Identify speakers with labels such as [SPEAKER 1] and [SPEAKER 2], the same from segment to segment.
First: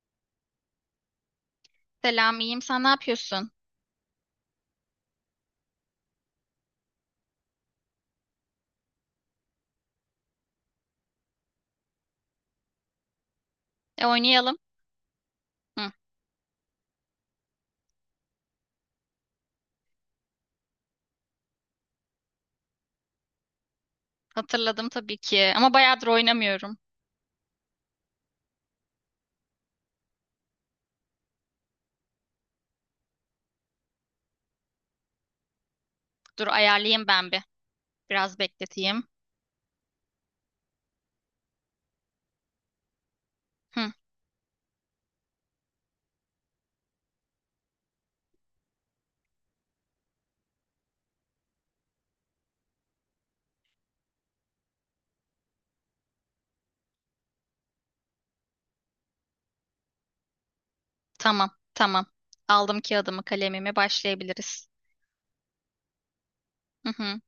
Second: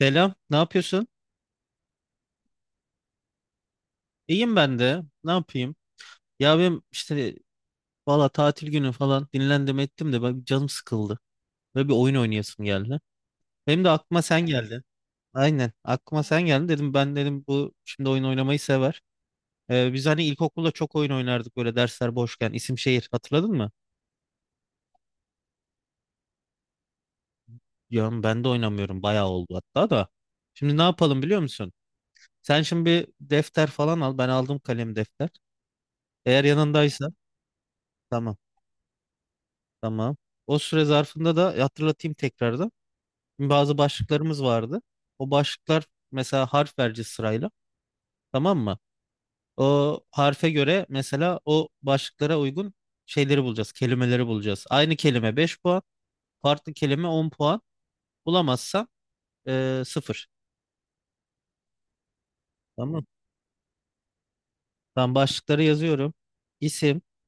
[SPEAKER 1] Selam, ne yapıyorsun?
[SPEAKER 2] Selam, iyiyim. Sen ne yapıyorsun?
[SPEAKER 1] İyiyim ben de. Ne yapayım? Ya benim işte valla tatil günü falan dinlendim ettim de ben canım sıkıldı. Böyle bir oyun oynayasım geldi. Benim de
[SPEAKER 2] E
[SPEAKER 1] aklıma sen
[SPEAKER 2] oynayalım.
[SPEAKER 1] geldi. Aynen
[SPEAKER 2] Hı,
[SPEAKER 1] aklıma sen geldi dedim, ben dedim bu şimdi oyun oynamayı sever. Biz hani ilkokulda çok oyun oynardık böyle dersler boşken, isim şehir hatırladın mı?
[SPEAKER 2] hatırladım tabii ki. Ama bayağıdır oynamıyorum.
[SPEAKER 1] Ya ben de oynamıyorum, bayağı oldu hatta da. Şimdi ne yapalım biliyor musun? Sen şimdi bir defter falan al, ben aldım kalem defter. Eğer
[SPEAKER 2] Dur ayarlayayım
[SPEAKER 1] yanındaysa
[SPEAKER 2] ben bir.
[SPEAKER 1] tamam.
[SPEAKER 2] Biraz bekleteyim.
[SPEAKER 1] Tamam. O süre zarfında da hatırlatayım tekrardan. Bazı
[SPEAKER 2] Hı,
[SPEAKER 1] başlıklarımız vardı. O başlıklar, mesela harf vereceğiz sırayla. Tamam mı? O harfe göre mesela o başlıklara uygun şeyleri bulacağız. Kelimeleri bulacağız. Aynı kelime 5 puan. Farklı kelime 10 puan. Bulamazsan 0.
[SPEAKER 2] tamam, tamam. Aldım
[SPEAKER 1] Tamam.
[SPEAKER 2] kağıdımı, kalemimi. Başlayabiliriz.
[SPEAKER 1] Ben başlıkları yazıyorum.
[SPEAKER 2] Hı
[SPEAKER 1] İsim,
[SPEAKER 2] hı,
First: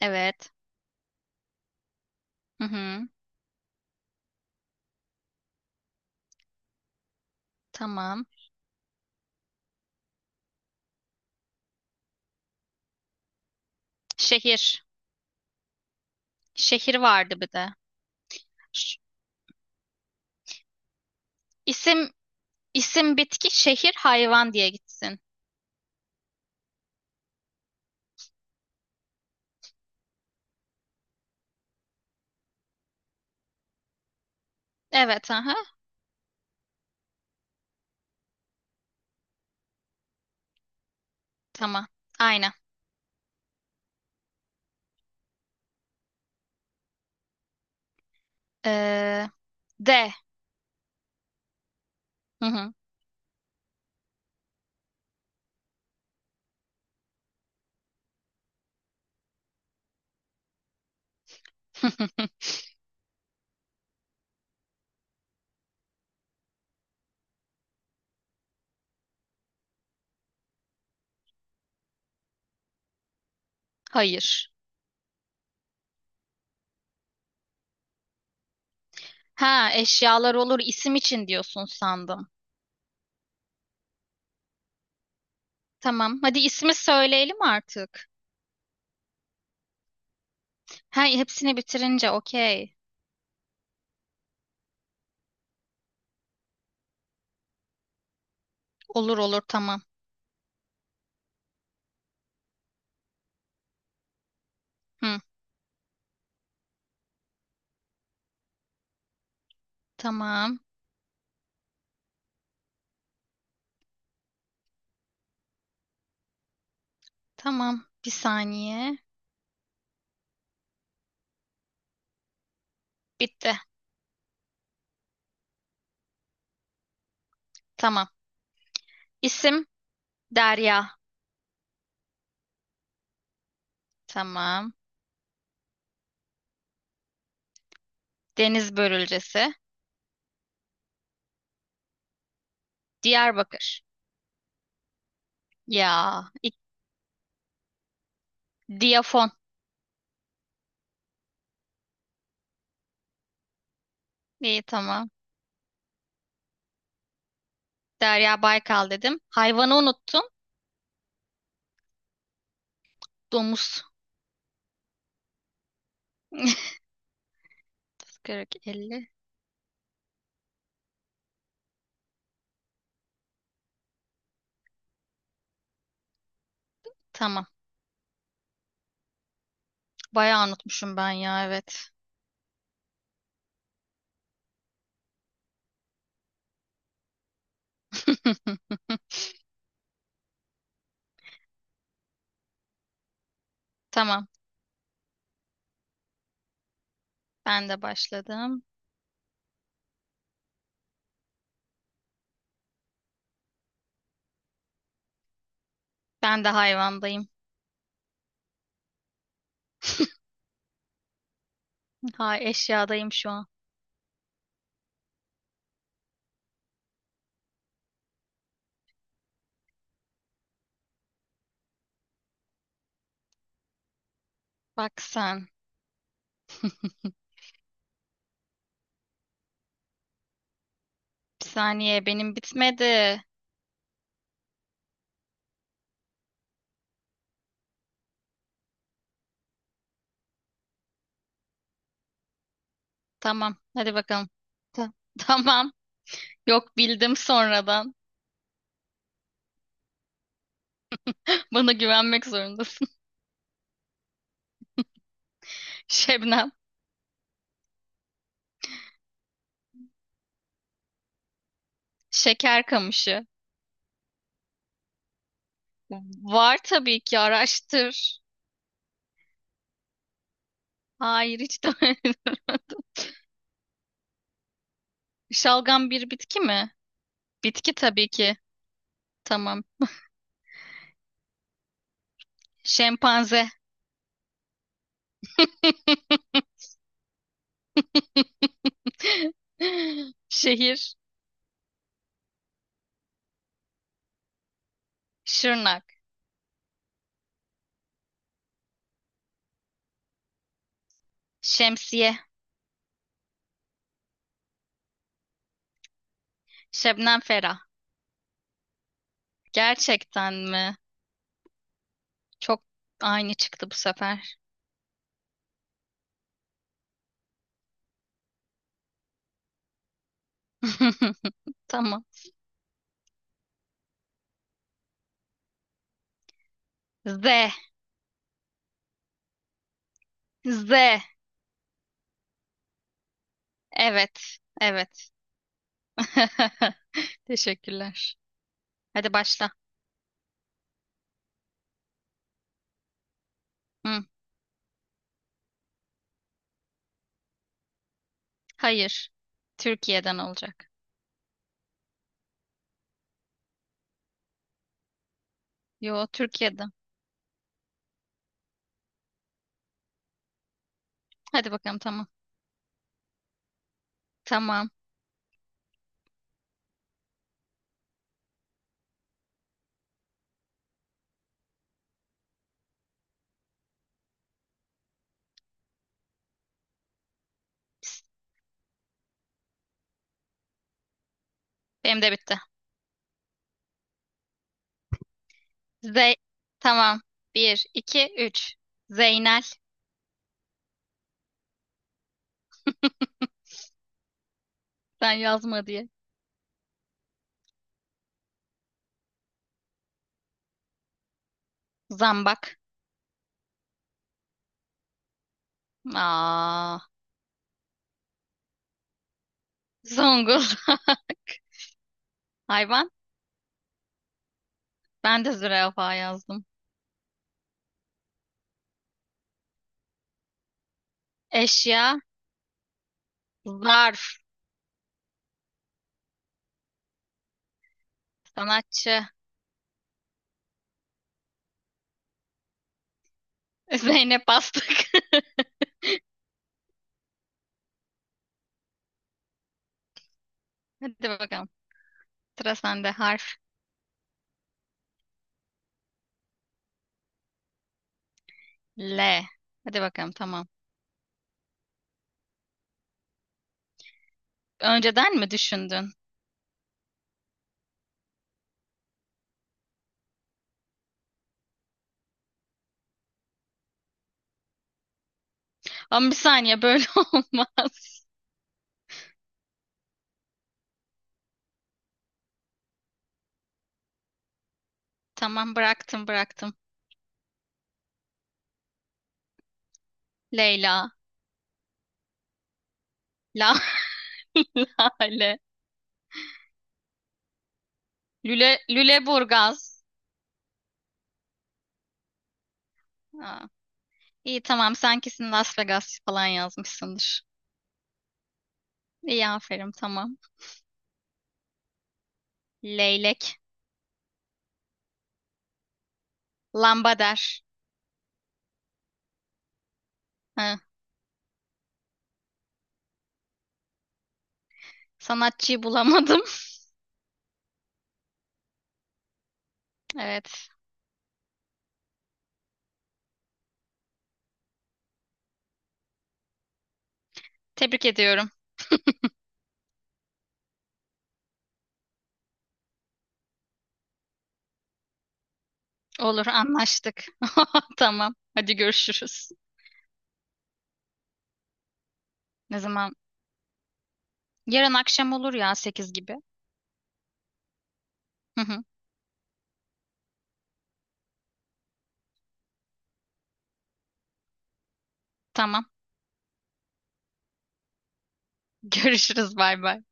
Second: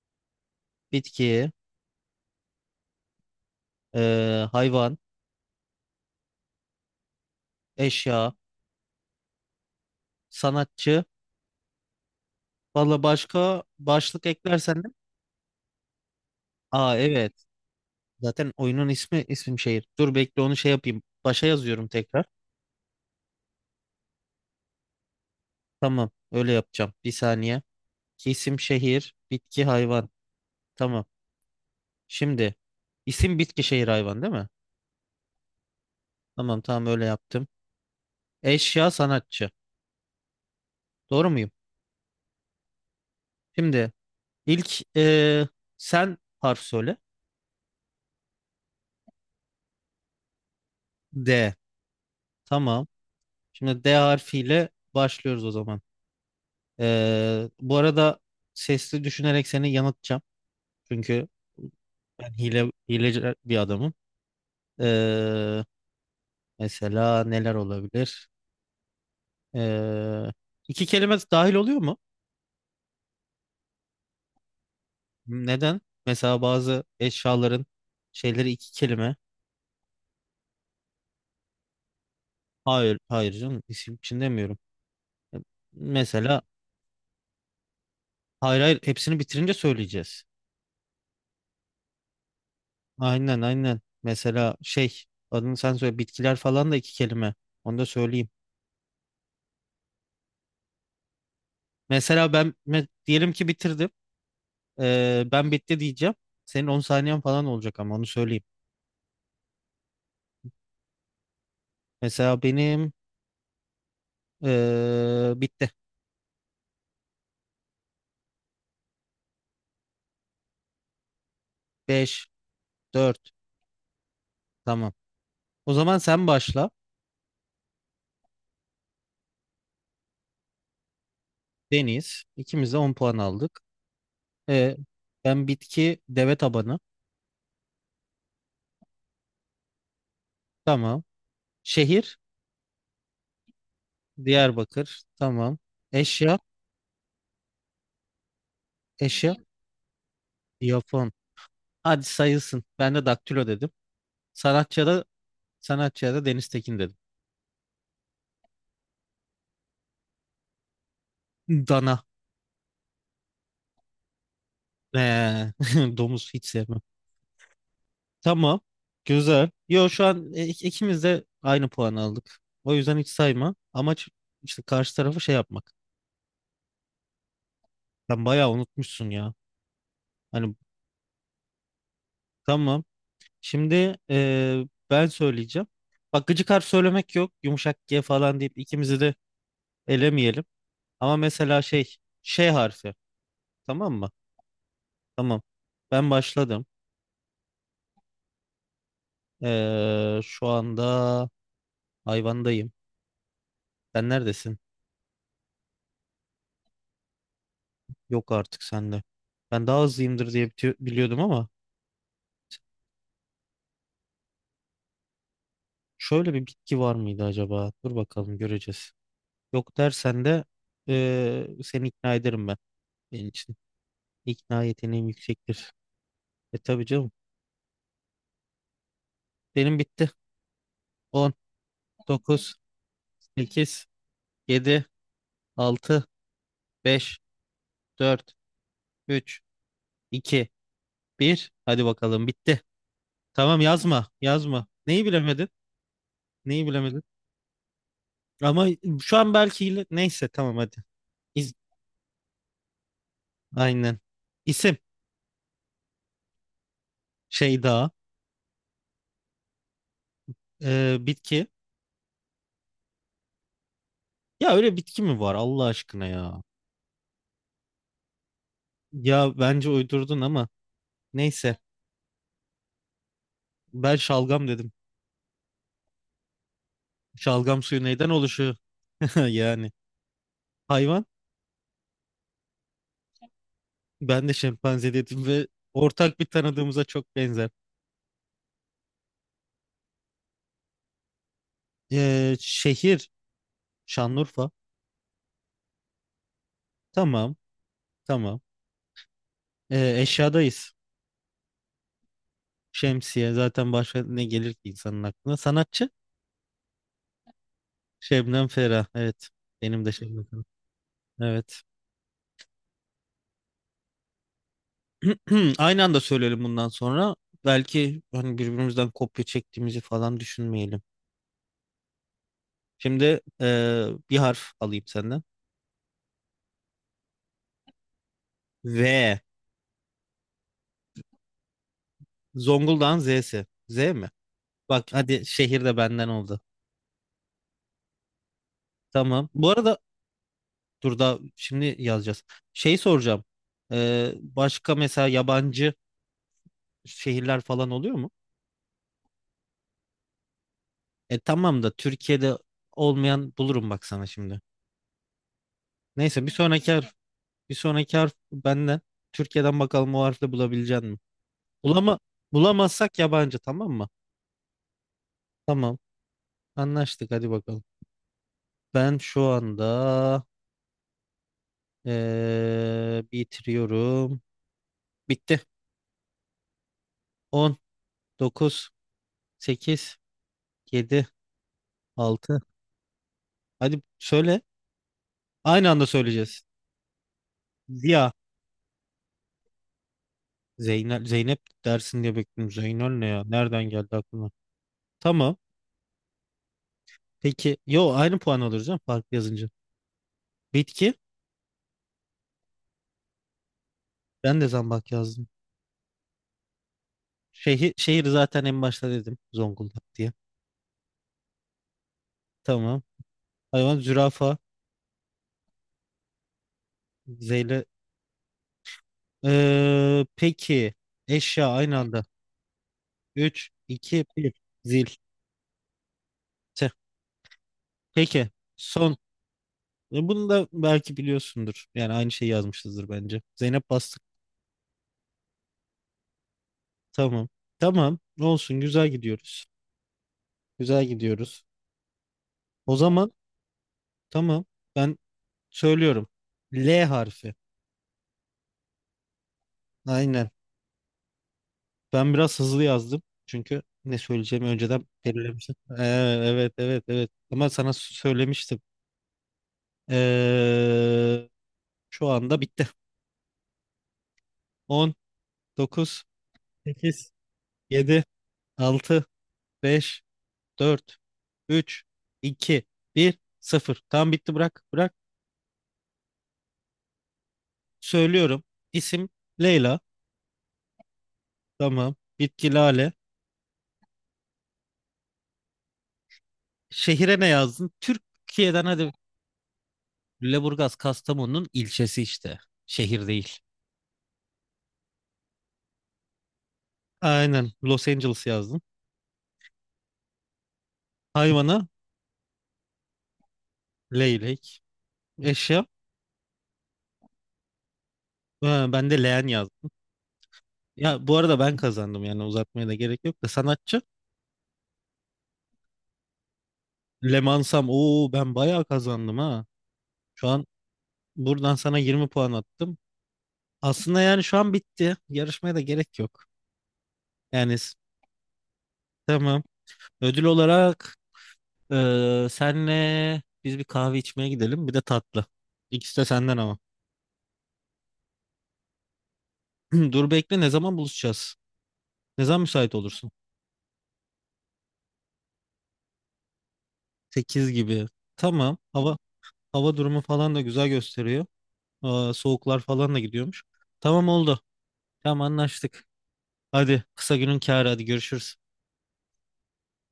[SPEAKER 2] evet.
[SPEAKER 1] bitki,
[SPEAKER 2] Hı hı,
[SPEAKER 1] hayvan,
[SPEAKER 2] tamam.
[SPEAKER 1] eşya, sanatçı. Valla başka başlık eklersen
[SPEAKER 2] Şehir.
[SPEAKER 1] de.
[SPEAKER 2] Şehir
[SPEAKER 1] Aa evet.
[SPEAKER 2] vardı bir de.
[SPEAKER 1] Zaten oyunun
[SPEAKER 2] Ş-
[SPEAKER 1] ismi isim şehir. Dur bekle onu şey yapayım. Başa yazıyorum
[SPEAKER 2] İsim,
[SPEAKER 1] tekrar.
[SPEAKER 2] isim bitki, şehir hayvan diye gitsin.
[SPEAKER 1] Tamam öyle yapacağım. Bir saniye. İsim şehir, bitki hayvan. Tamam. Şimdi isim bitki şehir hayvan değil mi?
[SPEAKER 2] Evet, aha.
[SPEAKER 1] Tamam tamam öyle yaptım. Eşya sanatçı. Doğru muyum?
[SPEAKER 2] Tamam. Aynen.
[SPEAKER 1] Şimdi ilk sen harf söyle.
[SPEAKER 2] Ee, D.
[SPEAKER 1] D.
[SPEAKER 2] Hı hı.
[SPEAKER 1] Tamam. Şimdi D harfiyle başlıyoruz o zaman. Bu arada sesli düşünerek seni yanıltacağım. Çünkü ben hileci bir adamım. Eee Mesela neler olabilir? Ee, iki kelime dahil oluyor mu?
[SPEAKER 2] Hayır.
[SPEAKER 1] Neden? Mesela bazı eşyaların şeyleri iki kelime.
[SPEAKER 2] Ha, eşyalar olur isim için diyorsun sandım.
[SPEAKER 1] Hayır, hayır canım. İsim için demiyorum.
[SPEAKER 2] Tamam. Hadi
[SPEAKER 1] Mesela
[SPEAKER 2] ismi söyleyelim artık.
[SPEAKER 1] hayır hayır, hepsini bitirince söyleyeceğiz.
[SPEAKER 2] Ha, hepsini bitirince okey.
[SPEAKER 1] Aynen aynen. Mesela şey, adını sen söyle, bitkiler falan da iki kelime. Onu da söyleyeyim.
[SPEAKER 2] Olur olur tamam.
[SPEAKER 1] Mesela ben diyelim ki bitirdim.
[SPEAKER 2] Hı,
[SPEAKER 1] Ben bitti diyeceğim. Senin 10 saniyen falan olacak ama onu söyleyeyim.
[SPEAKER 2] tamam.
[SPEAKER 1] Mesela benim bitti.
[SPEAKER 2] Tamam. Bir saniye.
[SPEAKER 1] 5. Dört.
[SPEAKER 2] Bitti.
[SPEAKER 1] Tamam. O zaman sen başla.
[SPEAKER 2] Tamam. İsim Derya.
[SPEAKER 1] Deniz. İkimiz de 10 puan aldık.
[SPEAKER 2] Tamam.
[SPEAKER 1] Ee, Ben bitki deve tabanı.
[SPEAKER 2] Deniz börülcesi.
[SPEAKER 1] Tamam. Şehir
[SPEAKER 2] Diyarbakır.
[SPEAKER 1] Diyarbakır. Tamam.
[SPEAKER 2] Ya.
[SPEAKER 1] Eşya
[SPEAKER 2] ik- Diyafon.
[SPEAKER 1] eşya Japon. Hadi sayılsın. Ben de daktilo dedim.
[SPEAKER 2] İyi
[SPEAKER 1] Sanatçıya da
[SPEAKER 2] tamam.
[SPEAKER 1] sanatçıya da Deniz Tekin dedim.
[SPEAKER 2] Derya Baykal dedim. Hayvanı unuttum.
[SPEAKER 1] Dana.
[SPEAKER 2] Domuz.
[SPEAKER 1] Ee, Domuz hiç sevmem. Tamam.
[SPEAKER 2] 40, 50.
[SPEAKER 1] Güzel. Yo şu an ikimiz de aynı puan aldık. O yüzden hiç sayma. Amaç işte karşı tarafı şey yapmak.
[SPEAKER 2] Tamam.
[SPEAKER 1] Sen bayağı unutmuşsun ya.
[SPEAKER 2] Bayağı
[SPEAKER 1] Hani
[SPEAKER 2] unutmuşum ben ya evet.
[SPEAKER 1] tamam. Şimdi ben söyleyeceğim. Bak gıcık harf söylemek yok. Yumuşak G falan deyip ikimizi de elemeyelim. Ama mesela şey, şey harfi. Tamam mı?
[SPEAKER 2] Tamam.
[SPEAKER 1] Tamam. Ben başladım.
[SPEAKER 2] Ben de başladım.
[SPEAKER 1] Şu anda hayvandayım. Sen neredesin?
[SPEAKER 2] Ben de hayvandayım.
[SPEAKER 1] Yok artık sende. Ben daha hızlıyımdır diye biliyordum ama
[SPEAKER 2] Ha, eşyadayım şu an.
[SPEAKER 1] şöyle bir bitki var mıydı acaba? Dur bakalım göreceğiz. Yok dersen de seni ikna ederim ben. Benim için ikna
[SPEAKER 2] Bak
[SPEAKER 1] yeteneğim
[SPEAKER 2] sen.
[SPEAKER 1] yüksektir. E tabii canım. Benim bitti. On,
[SPEAKER 2] Bir saniye benim
[SPEAKER 1] dokuz,
[SPEAKER 2] bitmedi.
[SPEAKER 1] sekiz, yedi, altı, beş, dört, üç, iki, bir. Hadi bakalım bitti.
[SPEAKER 2] Tamam.
[SPEAKER 1] Tamam
[SPEAKER 2] Hadi
[SPEAKER 1] yazma,
[SPEAKER 2] bakalım.
[SPEAKER 1] yazma.
[SPEAKER 2] Ta-
[SPEAKER 1] Neyi bilemedin?
[SPEAKER 2] tamam.
[SPEAKER 1] Neyi
[SPEAKER 2] Yok
[SPEAKER 1] bilemedin?
[SPEAKER 2] bildim sonradan.
[SPEAKER 1] Ama şu an belki neyse tamam hadi. İz...
[SPEAKER 2] Bana güvenmek zorundasın.
[SPEAKER 1] Aynen. İsim
[SPEAKER 2] Şebnem.
[SPEAKER 1] şey daha. Bitki.
[SPEAKER 2] Şeker kamışı.
[SPEAKER 1] Ya öyle bitki mi var Allah aşkına ya?
[SPEAKER 2] Var tabii ki araştır.
[SPEAKER 1] Ya bence uydurdun ama
[SPEAKER 2] Hayır
[SPEAKER 1] neyse.
[SPEAKER 2] hiç de.
[SPEAKER 1] Ben şalgam dedim.
[SPEAKER 2] Şalgam bir bitki mi?
[SPEAKER 1] Şalgam
[SPEAKER 2] Bitki
[SPEAKER 1] suyu
[SPEAKER 2] tabii
[SPEAKER 1] neyden
[SPEAKER 2] ki.
[SPEAKER 1] oluşuyor?
[SPEAKER 2] Tamam.
[SPEAKER 1] Yani. Hayvan.
[SPEAKER 2] Şempanze.
[SPEAKER 1] Ben de şempanze dedim ve ortak bir tanıdığımıza çok benzer.
[SPEAKER 2] Şehir.
[SPEAKER 1] Şehir Şanlıurfa.
[SPEAKER 2] Şırnak.
[SPEAKER 1] Tamam, tamam. Eşyadayız.
[SPEAKER 2] Şemsiye.
[SPEAKER 1] Şemsiye zaten başka ne gelir ki insanın aklına? Sanatçı
[SPEAKER 2] Şebnem Ferah.
[SPEAKER 1] Şebnem Ferah. Evet. Benim de Şebnem
[SPEAKER 2] Gerçekten
[SPEAKER 1] Ferah.
[SPEAKER 2] mi?
[SPEAKER 1] Evet.
[SPEAKER 2] Çok aynı çıktı bu sefer.
[SPEAKER 1] Aynı anda söyleyelim bundan sonra. Belki hani birbirimizden kopya çektiğimizi falan düşünmeyelim.
[SPEAKER 2] Tamam.
[SPEAKER 1] Şimdi bir harf alayım senden.
[SPEAKER 2] Z.
[SPEAKER 1] V.
[SPEAKER 2] Z.
[SPEAKER 1] Zonguldak'ın Z'si. Z mi?
[SPEAKER 2] Evet,
[SPEAKER 1] Bak
[SPEAKER 2] evet.
[SPEAKER 1] hadi şehir de benden oldu.
[SPEAKER 2] Teşekkürler. Hadi
[SPEAKER 1] Tamam. Bu
[SPEAKER 2] başla.
[SPEAKER 1] arada dur da şimdi yazacağız. Şey soracağım.
[SPEAKER 2] Hı,
[SPEAKER 1] Başka mesela yabancı şehirler falan oluyor mu?
[SPEAKER 2] hayır. Türkiye'den olacak.
[SPEAKER 1] E tamam da Türkiye'de olmayan bulurum bak sana şimdi.
[SPEAKER 2] Yo,
[SPEAKER 1] Neyse bir
[SPEAKER 2] Türkiye'den.
[SPEAKER 1] sonraki harf, bir sonraki harf benden. Türkiye'den bakalım o harfle bulabilecek mi?
[SPEAKER 2] Hadi bakalım
[SPEAKER 1] Bulama,
[SPEAKER 2] tamam.
[SPEAKER 1] bulamazsak yabancı tamam mı?
[SPEAKER 2] Tamam.
[SPEAKER 1] Tamam anlaştık hadi bakalım. Ben şu anda bitiriyorum. Bitti. On, dokuz, sekiz, yedi,
[SPEAKER 2] Benim de bitti.
[SPEAKER 1] altı. Hadi söyle. Aynı anda
[SPEAKER 2] Z,
[SPEAKER 1] söyleyeceğiz.
[SPEAKER 2] tamam. Bir,
[SPEAKER 1] Ziya.
[SPEAKER 2] iki, üç. Zeynel.
[SPEAKER 1] Zeynep, Zeynep dersin diye bekliyorum. Zeynel ne ya? Nereden geldi aklıma?
[SPEAKER 2] Sen
[SPEAKER 1] Tamam.
[SPEAKER 2] yazma diye.
[SPEAKER 1] Peki. Yo aynı puan alırız canım. Fark yazınca. Bitki.
[SPEAKER 2] Zambak.
[SPEAKER 1] Ben de zambak yazdım.
[SPEAKER 2] Aa,
[SPEAKER 1] Şehir, şehir zaten en başta dedim. Zonguldak diye.
[SPEAKER 2] Zonguldak.
[SPEAKER 1] Tamam.
[SPEAKER 2] Hayvan.
[SPEAKER 1] Hayvan zürafa.
[SPEAKER 2] Ben de zürafa yazdım.
[SPEAKER 1] Zeyle. Peki. Eşya aynı
[SPEAKER 2] Eşya.
[SPEAKER 1] anda. 3, 2,
[SPEAKER 2] Zarf.
[SPEAKER 1] 1. Zil. Tüh. Peki. Son.
[SPEAKER 2] Sanatçı.
[SPEAKER 1] E, bunu da belki biliyorsundur. Yani aynı şeyi yazmışızdır bence. Zeynep bastı.
[SPEAKER 2] Zeynep Bastık.
[SPEAKER 1] Tamam. Tamam. Olsun. Güzel gidiyoruz. Güzel
[SPEAKER 2] Hadi
[SPEAKER 1] gidiyoruz.
[SPEAKER 2] bakalım. Sıra
[SPEAKER 1] O
[SPEAKER 2] sende.
[SPEAKER 1] zaman
[SPEAKER 2] Harf.
[SPEAKER 1] tamam. Ben söylüyorum. L harfi.
[SPEAKER 2] L. Hadi bakalım
[SPEAKER 1] Aynen.
[SPEAKER 2] tamam.
[SPEAKER 1] Ben biraz hızlı yazdım. Çünkü ne söyleyeceğimi önceden
[SPEAKER 2] Önceden mi
[SPEAKER 1] belirlemiştim.
[SPEAKER 2] düşündün?
[SPEAKER 1] Evet evet evet. Ama sana söylemiştim. Ee, Şu anda bitti. On, dokuz,
[SPEAKER 2] Ama bir saniye böyle
[SPEAKER 1] sekiz, yedi,
[SPEAKER 2] olmaz.
[SPEAKER 1] altı, beş, dört, üç, iki, bir, sıfır. Tam bitti bırak. Bırak.
[SPEAKER 2] Tamam, bıraktım, bıraktım.
[SPEAKER 1] Söylüyorum. İsim Leyla.
[SPEAKER 2] Leyla.
[SPEAKER 1] Tamam. Bitki Lale.
[SPEAKER 2] La. Lale.
[SPEAKER 1] Şehire ne yazdın?
[SPEAKER 2] Lüle,
[SPEAKER 1] Türkiye'den hadi.
[SPEAKER 2] Lüleburgaz.
[SPEAKER 1] Lüleburgaz Kastamonu'nun ilçesi işte. Şehir değil.
[SPEAKER 2] Aa, iyi tamam, sen kesin Las Vegas falan yazmışsındır.
[SPEAKER 1] Aynen. Los Angeles yazdım.
[SPEAKER 2] İyi aferin tamam.
[SPEAKER 1] Hayvana
[SPEAKER 2] Leylek.
[SPEAKER 1] leylek. Eşya.
[SPEAKER 2] Lambader.
[SPEAKER 1] Ha, ben de leğen yazdım.
[SPEAKER 2] Ha.
[SPEAKER 1] Ya bu arada ben kazandım yani uzatmaya da gerek yok da sanatçı.
[SPEAKER 2] Sanatçıyı bulamadım.
[SPEAKER 1] Lemansam. Oo ben bayağı kazandım ha. Şu an
[SPEAKER 2] Evet.
[SPEAKER 1] buradan sana 20 puan attım. Aslında yani şu an bitti. Yarışmaya da gerek yok. Yani
[SPEAKER 2] Tebrik ediyorum.
[SPEAKER 1] tamam. Ödül olarak senle biz bir kahve içmeye gidelim. Bir de tatlı. İkisi de
[SPEAKER 2] Olur,
[SPEAKER 1] senden ama.
[SPEAKER 2] anlaştık. Tamam. Hadi görüşürüz.
[SPEAKER 1] Dur bekle ne zaman buluşacağız? Ne zaman
[SPEAKER 2] Ne
[SPEAKER 1] müsait
[SPEAKER 2] zaman?
[SPEAKER 1] olursun?
[SPEAKER 2] Yarın akşam olur ya 8 gibi.
[SPEAKER 1] 8 gibi.
[SPEAKER 2] Hı
[SPEAKER 1] Tamam.
[SPEAKER 2] hı.
[SPEAKER 1] Hava hava durumu falan da güzel gösteriyor. Aa, soğuklar falan da gidiyormuş. Tamam oldu. Tamam
[SPEAKER 2] Tamam.
[SPEAKER 1] anlaştık. Hadi kısa günün kârı hadi görüşürüz.
[SPEAKER 2] Görüşürüz. Bay bay.